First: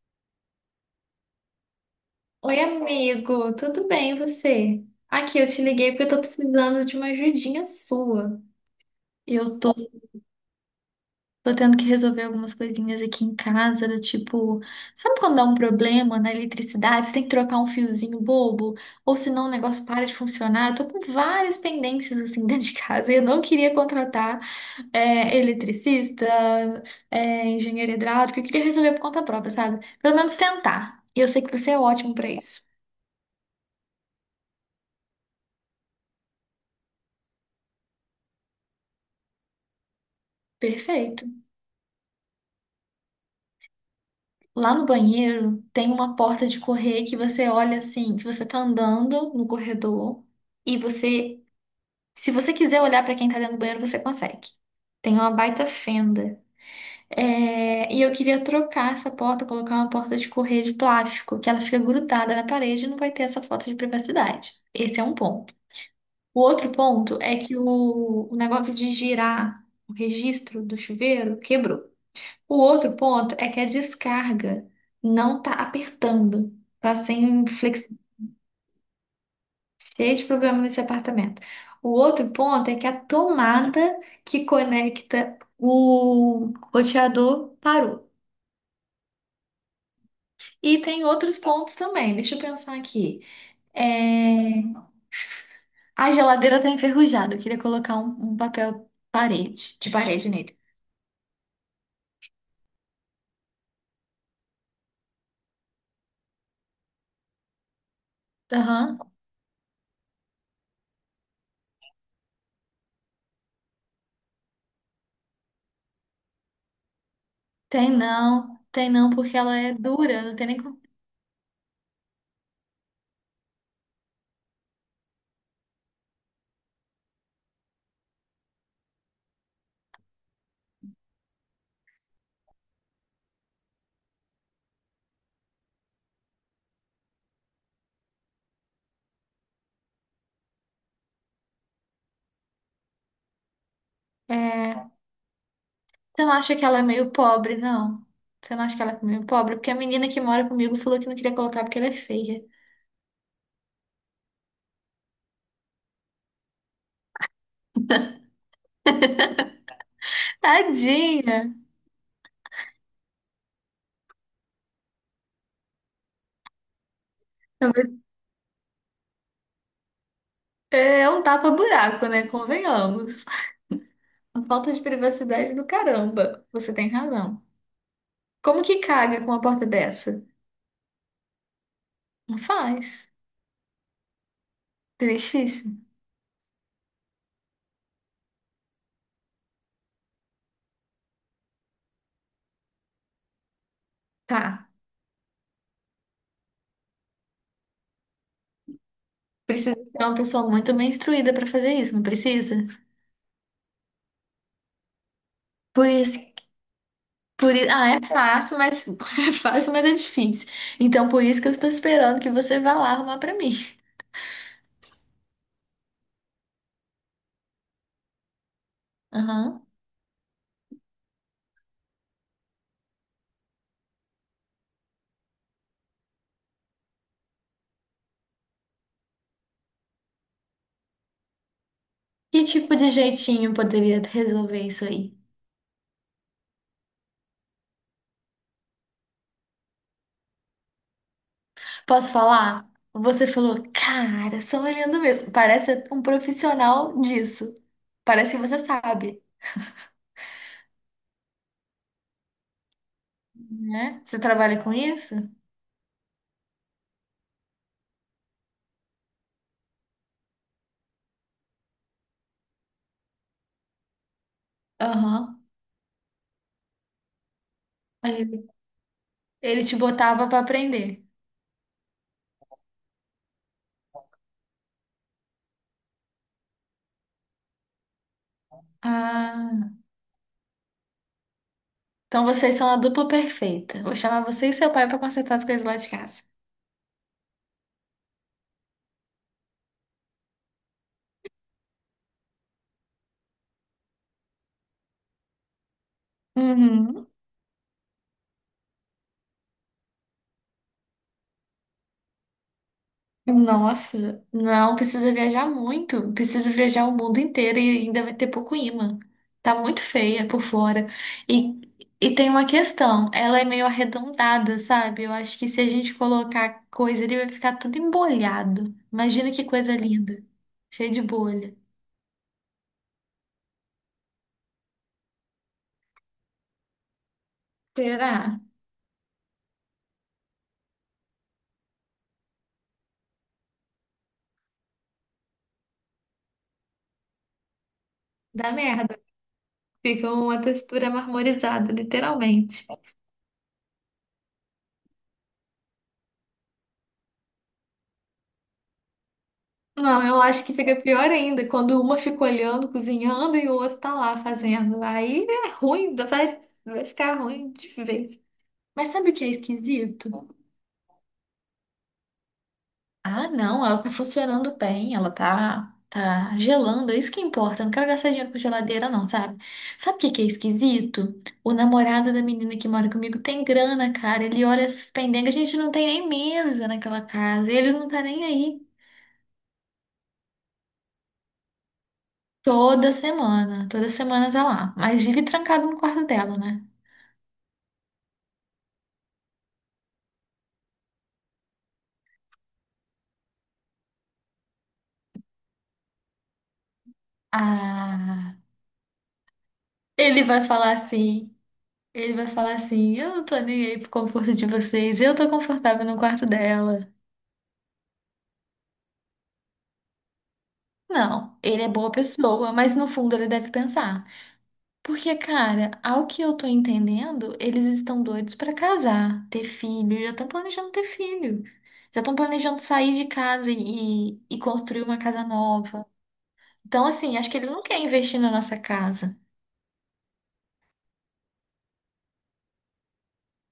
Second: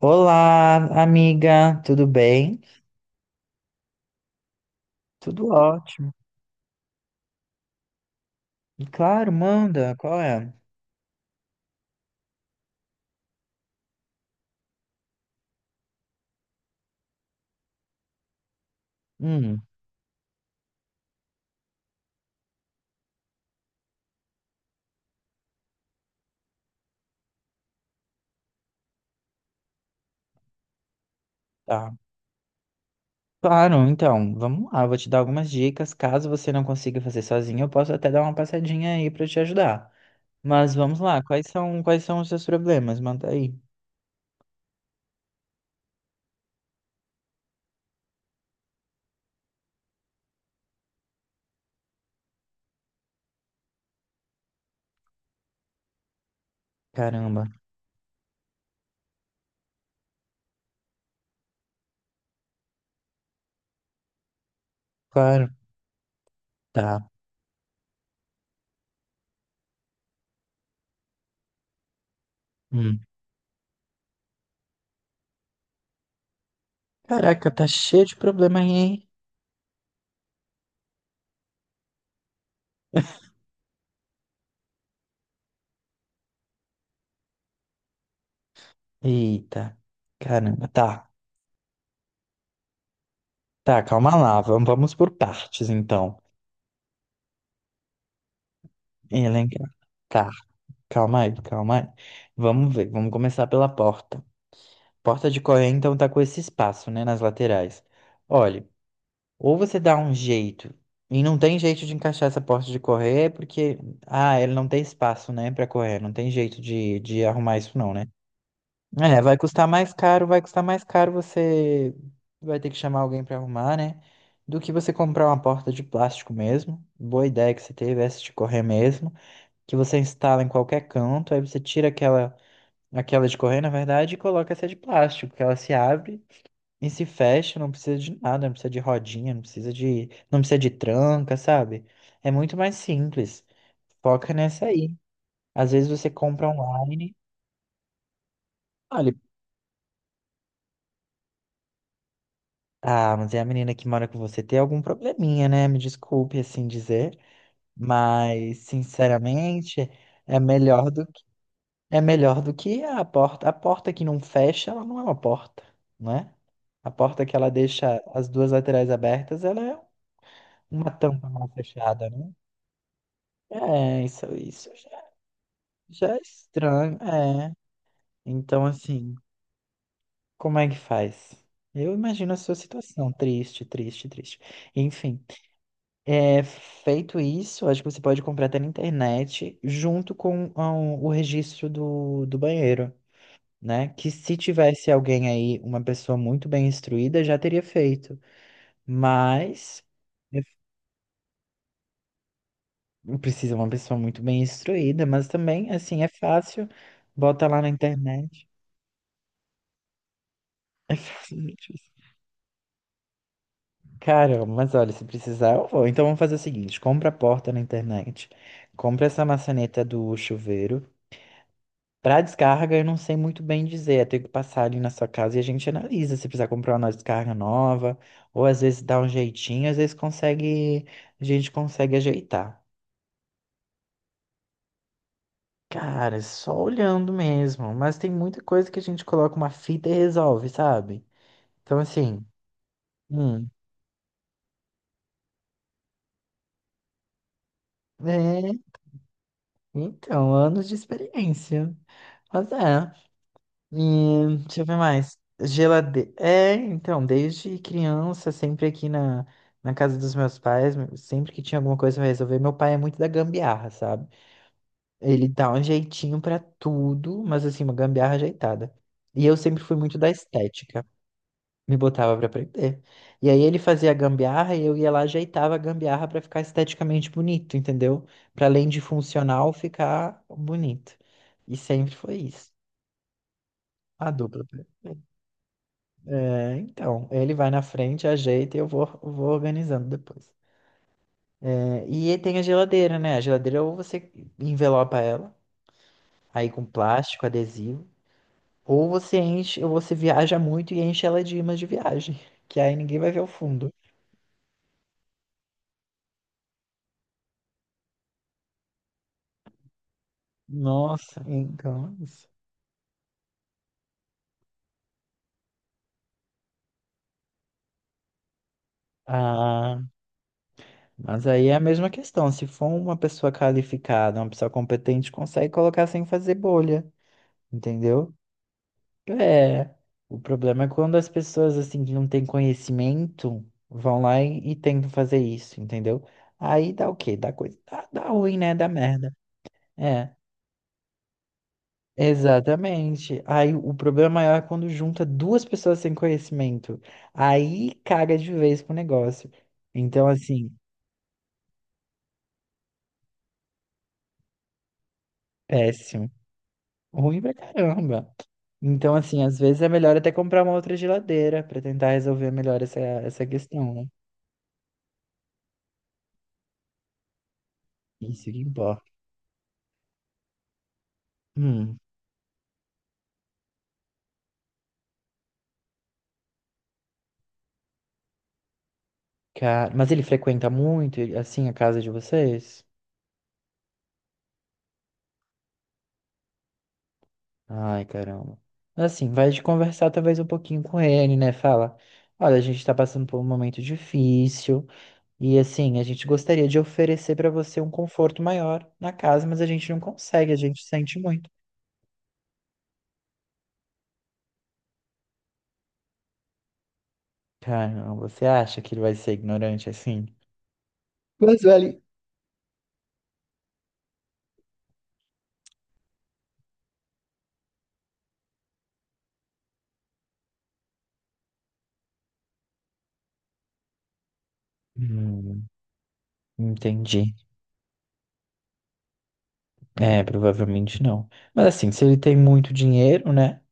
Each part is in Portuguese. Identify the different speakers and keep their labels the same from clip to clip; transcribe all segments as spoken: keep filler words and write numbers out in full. Speaker 1: Olá, amiga, tudo bem?
Speaker 2: Oi, amigo, tudo bem e você? Aqui, eu
Speaker 1: Tudo
Speaker 2: te liguei porque eu
Speaker 1: ótimo.
Speaker 2: tô precisando de uma ajudinha sua.
Speaker 1: Claro,
Speaker 2: Eu tô,
Speaker 1: manda, qual é?
Speaker 2: tô tendo que resolver algumas coisinhas aqui em casa, do tipo, sabe quando dá um problema na eletricidade, você tem que trocar um fiozinho bobo, ou senão o
Speaker 1: Hum,
Speaker 2: negócio para de funcionar? Eu tô com várias pendências assim dentro de casa e eu não queria contratar é, eletricista, é, engenheiro hidráulico, eu queria resolver por conta própria, sabe? Pelo menos tentar. E eu sei que você é
Speaker 1: tá.
Speaker 2: ótimo pra isso.
Speaker 1: Claro, então, vamos lá, vou te dar algumas dicas. Caso você não consiga fazer sozinho, eu posso até dar uma passadinha aí pra te ajudar. Mas vamos lá,
Speaker 2: Perfeito.
Speaker 1: quais são, quais são os seus problemas? Manda aí.
Speaker 2: Lá no banheiro tem uma porta de correr que você olha assim, que você tá andando no corredor e você, se você quiser olhar pra quem tá dentro do banheiro, você consegue. Tem uma baita fenda.
Speaker 1: Caramba,
Speaker 2: É, e eu queria trocar essa porta, colocar uma porta de correr de plástico, que ela fica grudada na parede e não vai ter essa falta de privacidade. Esse é um
Speaker 1: claro,
Speaker 2: ponto. O outro
Speaker 1: tá.
Speaker 2: ponto é que o, o negócio de girar o registro do chuveiro quebrou. O outro
Speaker 1: Hum.
Speaker 2: ponto é que a descarga não tá apertando, tá sem
Speaker 1: Caraca, tá
Speaker 2: flex...
Speaker 1: cheio de problema aí, hein?
Speaker 2: cheio de problema nesse apartamento. O outro ponto é que a tomada que conecta o roteador parou.
Speaker 1: Eita, caramba,
Speaker 2: E tem
Speaker 1: tá.
Speaker 2: outros pontos também. Deixa eu pensar aqui.
Speaker 1: Tá, calma lá,
Speaker 2: É,
Speaker 1: vamos, vamos por partes,
Speaker 2: a
Speaker 1: então.
Speaker 2: geladeira tá enferrujada. Eu queria colocar um, um papel
Speaker 1: Elencar.
Speaker 2: parede, de parede
Speaker 1: Tá.
Speaker 2: nele.
Speaker 1: Calma aí, calma aí. Vamos ver, vamos começar pela porta. Porta de Coreia, então, tá com esse espaço, né, nas laterais. Olha,
Speaker 2: Aham.
Speaker 1: ou você dá um jeito, e não tem jeito de encaixar essa porta de Coreia, porque, ah, ela não tem espaço, né, pra correr, não tem jeito de, de arrumar isso
Speaker 2: Tem
Speaker 1: não, né?
Speaker 2: não, tem não,
Speaker 1: É, vai
Speaker 2: porque ela
Speaker 1: custar
Speaker 2: é
Speaker 1: mais
Speaker 2: dura,
Speaker 1: caro,
Speaker 2: não
Speaker 1: vai
Speaker 2: tem nem
Speaker 1: custar
Speaker 2: como.
Speaker 1: mais caro você vai ter que chamar alguém pra arrumar, né, do que você comprar uma porta de plástico mesmo. Boa ideia que você teve, essa de correr mesmo, que você instala em qualquer canto, aí você tira aquela aquela de correr, na verdade, e coloca essa de plástico, que ela se abre e se fecha, não precisa de nada, não precisa de rodinha, não precisa de, não precisa de tranca, sabe? É muito mais simples. Foca nessa
Speaker 2: É,
Speaker 1: aí. Às vezes você
Speaker 2: você não
Speaker 1: compra
Speaker 2: acha que ela é meio
Speaker 1: online.
Speaker 2: pobre, não? Você não acha que ela é
Speaker 1: Olha,
Speaker 2: meio pobre? Porque a menina que mora comigo falou que não queria colocar porque ela é feia.
Speaker 1: ah, mas é a menina que mora com você tem algum probleminha, né? Me desculpe assim dizer, mas sinceramente é melhor do
Speaker 2: Tadinha!
Speaker 1: É melhor do que a porta. A porta que não fecha, ela não é uma porta, né? A porta que ela deixa as duas laterais abertas, ela é uma
Speaker 2: É, é um
Speaker 1: tampa mal
Speaker 2: tapa-buraco,
Speaker 1: fechada,
Speaker 2: né?
Speaker 1: né?
Speaker 2: Convenhamos.
Speaker 1: É, isso,
Speaker 2: Uma
Speaker 1: isso
Speaker 2: falta de
Speaker 1: já,
Speaker 2: privacidade do
Speaker 1: já é
Speaker 2: caramba. Você tem
Speaker 1: estranho.
Speaker 2: razão.
Speaker 1: É.
Speaker 2: Como
Speaker 1: Então,
Speaker 2: que
Speaker 1: assim,
Speaker 2: caga com uma porta dessa?
Speaker 1: como é que faz? Eu imagino a
Speaker 2: Não
Speaker 1: sua
Speaker 2: faz.
Speaker 1: situação. Triste, triste, triste. Enfim,
Speaker 2: Tristíssimo.
Speaker 1: é, feito isso, acho que você pode comprar até na internet, junto com ah, o registro do, do banheiro. Né? Que se
Speaker 2: Tá.
Speaker 1: tivesse alguém aí, uma pessoa muito bem instruída, já teria feito.
Speaker 2: Precisa
Speaker 1: Mas
Speaker 2: ser uma
Speaker 1: é-
Speaker 2: pessoa muito bem instruída pra fazer isso, não precisa?
Speaker 1: precisa uma pessoa muito bem instruída, mas também,
Speaker 2: Por
Speaker 1: assim, é
Speaker 2: isso,
Speaker 1: fácil. Bota
Speaker 2: por
Speaker 1: lá na
Speaker 2: isso, ah, é
Speaker 1: internet.
Speaker 2: fácil, mas é fácil, mas é difícil.
Speaker 1: É
Speaker 2: Então, por isso que eu estou
Speaker 1: facilmente isso.
Speaker 2: esperando que você vá lá arrumar pra mim.
Speaker 1: Caramba, mas olha, se precisar, eu vou. Então vamos fazer o seguinte: compra a porta na internet, compra essa
Speaker 2: Aham.
Speaker 1: maçaneta do chuveiro. Pra descarga, eu não sei muito bem dizer. Eu tenho que passar ali na sua casa e a gente analisa se precisar comprar uma descarga nova, ou às vezes dá um jeitinho, às vezes consegue, a gente consegue
Speaker 2: Que
Speaker 1: ajeitar.
Speaker 2: tipo de jeitinho poderia resolver isso aí?
Speaker 1: Cara, é só olhando mesmo, mas tem muita coisa que a gente coloca uma fita e resolve, sabe? Então,
Speaker 2: Posso
Speaker 1: assim,
Speaker 2: falar? Você
Speaker 1: hum,
Speaker 2: falou, cara, só olhando mesmo. Parece um profissional disso. Parece que
Speaker 1: é,
Speaker 2: você sabe,
Speaker 1: então, anos de experiência. Mas é.
Speaker 2: né? Você
Speaker 1: E, deixa
Speaker 2: trabalha
Speaker 1: eu
Speaker 2: com
Speaker 1: ver
Speaker 2: isso?
Speaker 1: mais. Geladeira. É, então, desde criança, sempre aqui na, na casa dos meus pais, sempre que tinha alguma coisa pra resolver, meu pai é muito da gambiarra, sabe? Ele
Speaker 2: Aham.
Speaker 1: dá um jeitinho pra tudo, mas assim, uma gambiarra
Speaker 2: Ele
Speaker 1: ajeitada. E eu sempre
Speaker 2: ele te
Speaker 1: fui muito da
Speaker 2: botava pra
Speaker 1: estética,
Speaker 2: aprender.
Speaker 1: me botava pra aprender. E aí ele fazia a gambiarra e eu ia lá, ajeitava a gambiarra pra ficar esteticamente bonito, entendeu? Pra além de funcional,
Speaker 2: Ah,
Speaker 1: ficar bonito. E sempre foi
Speaker 2: então
Speaker 1: isso.
Speaker 2: vocês são a dupla perfeita. Vou
Speaker 1: A
Speaker 2: chamar você e
Speaker 1: dupla.
Speaker 2: seu pai pra consertar as coisas lá de casa.
Speaker 1: É, então, ele vai na frente, ajeita e eu vou, vou organizando depois. É, e aí tem a geladeira, né? A geladeira ou você envelopa ela, aí com
Speaker 2: Uhum.
Speaker 1: plástico, adesivo, ou você enche, ou você viaja muito e enche ela de imãs de viagem, que aí ninguém vai ver o fundo.
Speaker 2: Nossa, não precisa viajar muito, precisa viajar o mundo inteiro e ainda vai ter pouco imã. Tá muito feia por fora.
Speaker 1: Nossa,
Speaker 2: E,
Speaker 1: então é
Speaker 2: e
Speaker 1: isso.
Speaker 2: tem uma questão, ela é meio arredondada, sabe? Eu acho que se a gente colocar coisa ali, vai ficar tudo embolhado. Imagina que coisa
Speaker 1: Ah,
Speaker 2: linda, cheia de
Speaker 1: mas aí é
Speaker 2: bolha.
Speaker 1: a mesma questão. Se for uma pessoa qualificada, uma pessoa competente, consegue colocar sem fazer bolha, entendeu?
Speaker 2: Será?
Speaker 1: É, o problema é quando as pessoas assim que não têm conhecimento vão lá e, e tentam fazer isso, entendeu? Aí dá o quê? Dá coisa, dá, dá ruim,
Speaker 2: Dá
Speaker 1: né? Dá
Speaker 2: merda.
Speaker 1: merda.
Speaker 2: Fica
Speaker 1: É,
Speaker 2: uma textura marmorizada, literalmente.
Speaker 1: exatamente. Aí o problema maior é quando junta duas pessoas sem conhecimento. Aí caga de vez pro negócio. Então,
Speaker 2: Não, eu acho que
Speaker 1: assim,
Speaker 2: fica pior ainda quando uma fica olhando, cozinhando e o outro tá lá fazendo. Aí é ruim,
Speaker 1: péssimo.
Speaker 2: vai, vai ficar
Speaker 1: Ruim pra
Speaker 2: ruim de
Speaker 1: caramba.
Speaker 2: vez. Mas
Speaker 1: Então,
Speaker 2: sabe o
Speaker 1: assim,
Speaker 2: que é
Speaker 1: às vezes é melhor
Speaker 2: esquisito?
Speaker 1: até comprar uma outra geladeira pra tentar resolver melhor essa, essa
Speaker 2: Ah, não,
Speaker 1: questão,
Speaker 2: ela
Speaker 1: né?
Speaker 2: tá funcionando bem, ela tá, tá gelando, é isso que importa. Eu não quero gastar
Speaker 1: Isso
Speaker 2: dinheiro
Speaker 1: que
Speaker 2: com
Speaker 1: importa.
Speaker 2: geladeira, não, sabe? Sabe o que que é esquisito? O
Speaker 1: Hum.
Speaker 2: namorado da menina que mora comigo tem grana, cara. Ele olha essas pendengas, a gente não tem nem mesa naquela casa, ele não tá nem aí.
Speaker 1: Cara, mas ele frequenta muito, ele- assim, a casa de vocês?
Speaker 2: Toda semana, toda semana tá lá. Mas vive trancado no quarto dela, né?
Speaker 1: Ai, caramba. Mas, assim, vai de conversar talvez um pouquinho com ele, né? Fala, olha, a gente tá passando por um momento difícil e, assim, a gente gostaria de oferecer pra você um conforto
Speaker 2: Ah,
Speaker 1: maior na casa, mas a gente não
Speaker 2: ele
Speaker 1: consegue, a
Speaker 2: vai
Speaker 1: gente
Speaker 2: falar
Speaker 1: sente muito.
Speaker 2: assim. Ele vai falar assim: eu não tô nem aí pro conforto de vocês, eu tô confortável no quarto dela.
Speaker 1: Caramba, você acha que ele vai ser ignorante assim?
Speaker 2: Não,
Speaker 1: Mas,
Speaker 2: ele é
Speaker 1: velho,
Speaker 2: boa pessoa, mas no fundo ele deve pensar. Porque, cara, ao que eu tô entendendo, eles estão doidos pra casar, ter filho, já estão planejando ter filho. Já estão planejando sair de casa e, e construir uma casa
Speaker 1: hum,
Speaker 2: nova. Então,
Speaker 1: entendi.
Speaker 2: assim, acho que ele não quer investir na nossa casa.
Speaker 1: É, provavelmente não. Mas assim, se ele tem muito dinheiro, né?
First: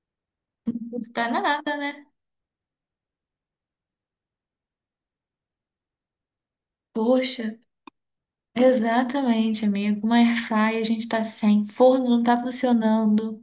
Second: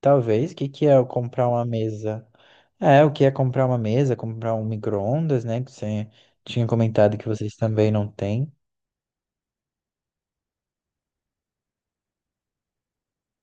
Speaker 1: Talvez, o que que é
Speaker 2: Não
Speaker 1: eu
Speaker 2: tá
Speaker 1: comprar uma
Speaker 2: nada, né?
Speaker 1: mesa? É, o que é comprar uma mesa, comprar um micro-ondas, né? Que você tinha comentado que vocês
Speaker 2: Poxa,
Speaker 1: também não têm.
Speaker 2: exatamente, amigo. Uma airfryer, a gente tá sem, forno não tá funcionando.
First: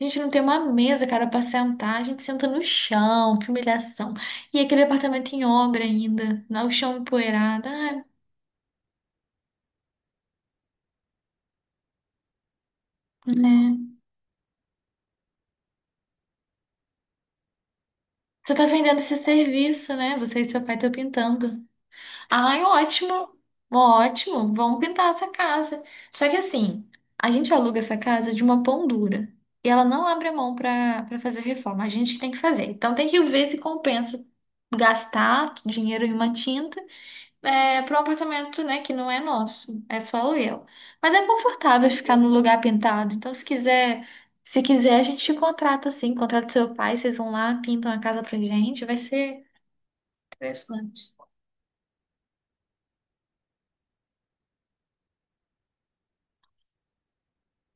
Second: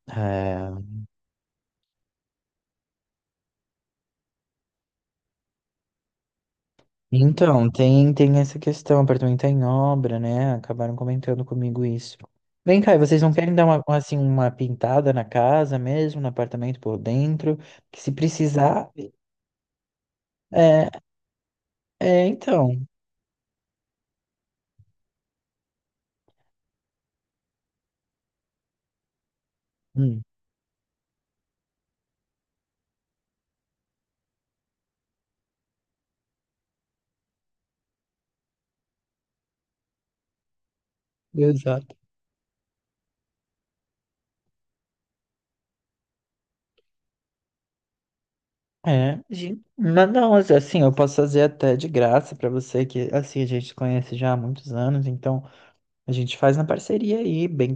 Speaker 2: A gente não tem uma
Speaker 1: É,
Speaker 2: mesa, cara, pra sentar. A gente senta no chão, que humilhação. E aquele apartamento em obra ainda, lá o chão
Speaker 1: então,
Speaker 2: empoeirado. Ah,
Speaker 1: tem, tem essa questão, o apartamento tá em obra, né? Acabaram comentando comigo isso. Vem cá, e vocês não querem dar
Speaker 2: né?
Speaker 1: uma, assim, uma pintada na casa mesmo, no apartamento por dentro? Que se
Speaker 2: Você tá
Speaker 1: precisar.
Speaker 2: vendendo esse serviço, né? Você e seu pai
Speaker 1: É,
Speaker 2: estão pintando.
Speaker 1: é
Speaker 2: Ai,
Speaker 1: então.
Speaker 2: ótimo, ótimo, vamos pintar essa casa. Só que assim, a gente aluga essa casa de uma pão dura e ela não
Speaker 1: Hum,
Speaker 2: abre a mão para para fazer reforma, a gente que tem que fazer. Então tem que ver se compensa gastar dinheiro em uma tinta, é, para um apartamento, né, que não é nosso, é só aluguel. Mas é confortável
Speaker 1: exato.
Speaker 2: ficar no lugar pintado, então se quiser, se quiser a gente te contrata assim, contrata seu pai, vocês vão lá, pintam a casa pra gente, vai
Speaker 1: É,
Speaker 2: ser
Speaker 1: gente, mas não, assim, eu
Speaker 2: interessante.
Speaker 1: posso fazer até de graça pra você, que assim, a gente se conhece já há muitos anos, então. A gente faz na parceria aí, bem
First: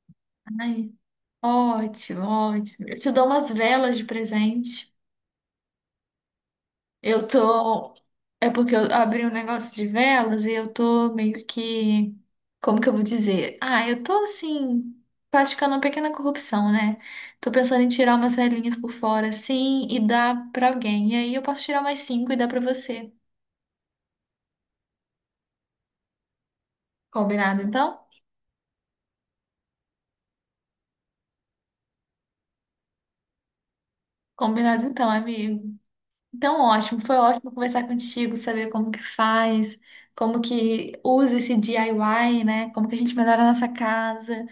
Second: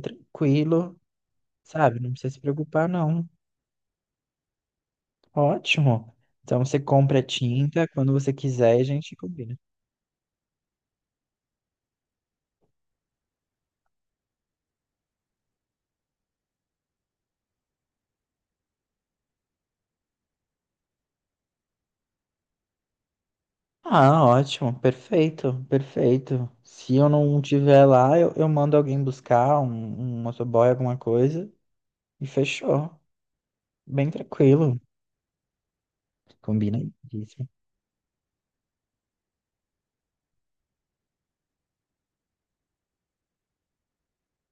Speaker 2: Impressionante.
Speaker 1: tranquilo, sabe? Não
Speaker 2: Ótimo,
Speaker 1: precisa se preocupar,
Speaker 2: ótimo. Eu te
Speaker 1: não.
Speaker 2: dou umas velas de presente.
Speaker 1: Ótimo. Então você compra a
Speaker 2: Eu
Speaker 1: tinta
Speaker 2: tô.
Speaker 1: quando você
Speaker 2: É porque
Speaker 1: quiser e
Speaker 2: eu
Speaker 1: a gente
Speaker 2: abri um
Speaker 1: combina.
Speaker 2: negócio de velas e eu tô meio que. Como que eu vou dizer? Ah, eu tô assim, praticando uma pequena corrupção, né? Tô pensando em tirar umas velhinhas por fora, assim, e dar pra alguém. E aí eu posso tirar mais cinco e dar pra você.
Speaker 1: Ah, ótimo, perfeito, perfeito. Se eu não
Speaker 2: Combinado
Speaker 1: tiver
Speaker 2: então?
Speaker 1: lá, eu, eu mando alguém buscar, um, um motoboy, alguma coisa, e fechou. Bem tranquilo.
Speaker 2: Combinado então, amigo. Então,
Speaker 1: Combina.
Speaker 2: ótimo, foi
Speaker 1: Isso.
Speaker 2: ótimo conversar contigo, saber como que faz, como que usa esse DIY, né? Como que a gente melhora a nossa casa.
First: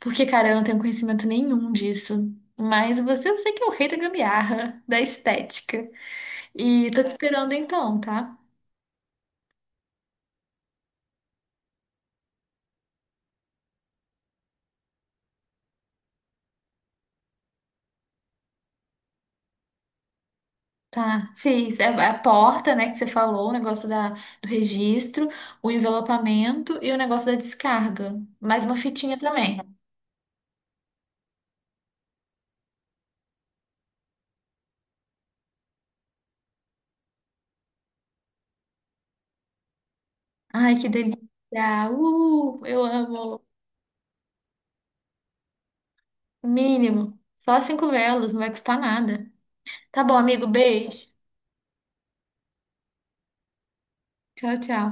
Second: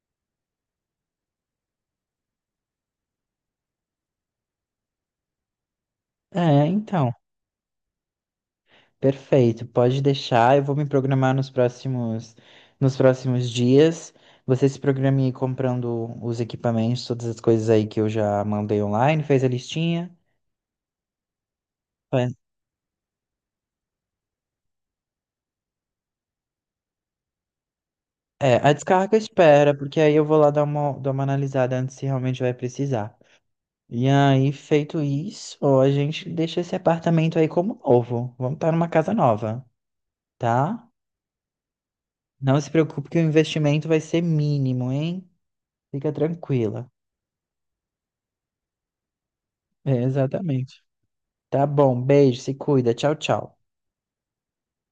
Speaker 2: Porque, cara, eu não tenho conhecimento nenhum disso. Mas você, eu sei que é o rei da gambiarra, da estética.
Speaker 1: É,
Speaker 2: E tô te
Speaker 1: então.
Speaker 2: esperando então, tá?
Speaker 1: Perfeito, pode deixar. Eu vou me programar nos próximos, nos próximos dias. Você se programe aí comprando os equipamentos, todas as coisas aí que eu já mandei online, fez a listinha.
Speaker 2: Tá, fiz. É a
Speaker 1: Faz-
Speaker 2: porta, né, que você falou, o negócio da, do registro, o envelopamento e o negócio da descarga.
Speaker 1: É,
Speaker 2: Mais
Speaker 1: a
Speaker 2: uma
Speaker 1: descarga
Speaker 2: fitinha também.
Speaker 1: espera, porque aí eu vou lá dar uma, dar uma analisada antes se realmente vai precisar. E aí, feito isso, ó, a gente deixa esse apartamento aí como novo. Vamos estar numa casa nova,
Speaker 2: Ai,
Speaker 1: tá?
Speaker 2: que delícia!
Speaker 1: Não
Speaker 2: Uh,
Speaker 1: se
Speaker 2: eu
Speaker 1: preocupe que o
Speaker 2: amo!
Speaker 1: investimento vai ser mínimo, hein? Fica tranquila.
Speaker 2: Mínimo. Só cinco velas, não vai custar nada.
Speaker 1: É,
Speaker 2: Tá bom, amigo.
Speaker 1: exatamente.
Speaker 2: Beijo.
Speaker 1: Tá bom, beijo, se cuida. Tchau, tchau.
Speaker 2: Tchau, tchau.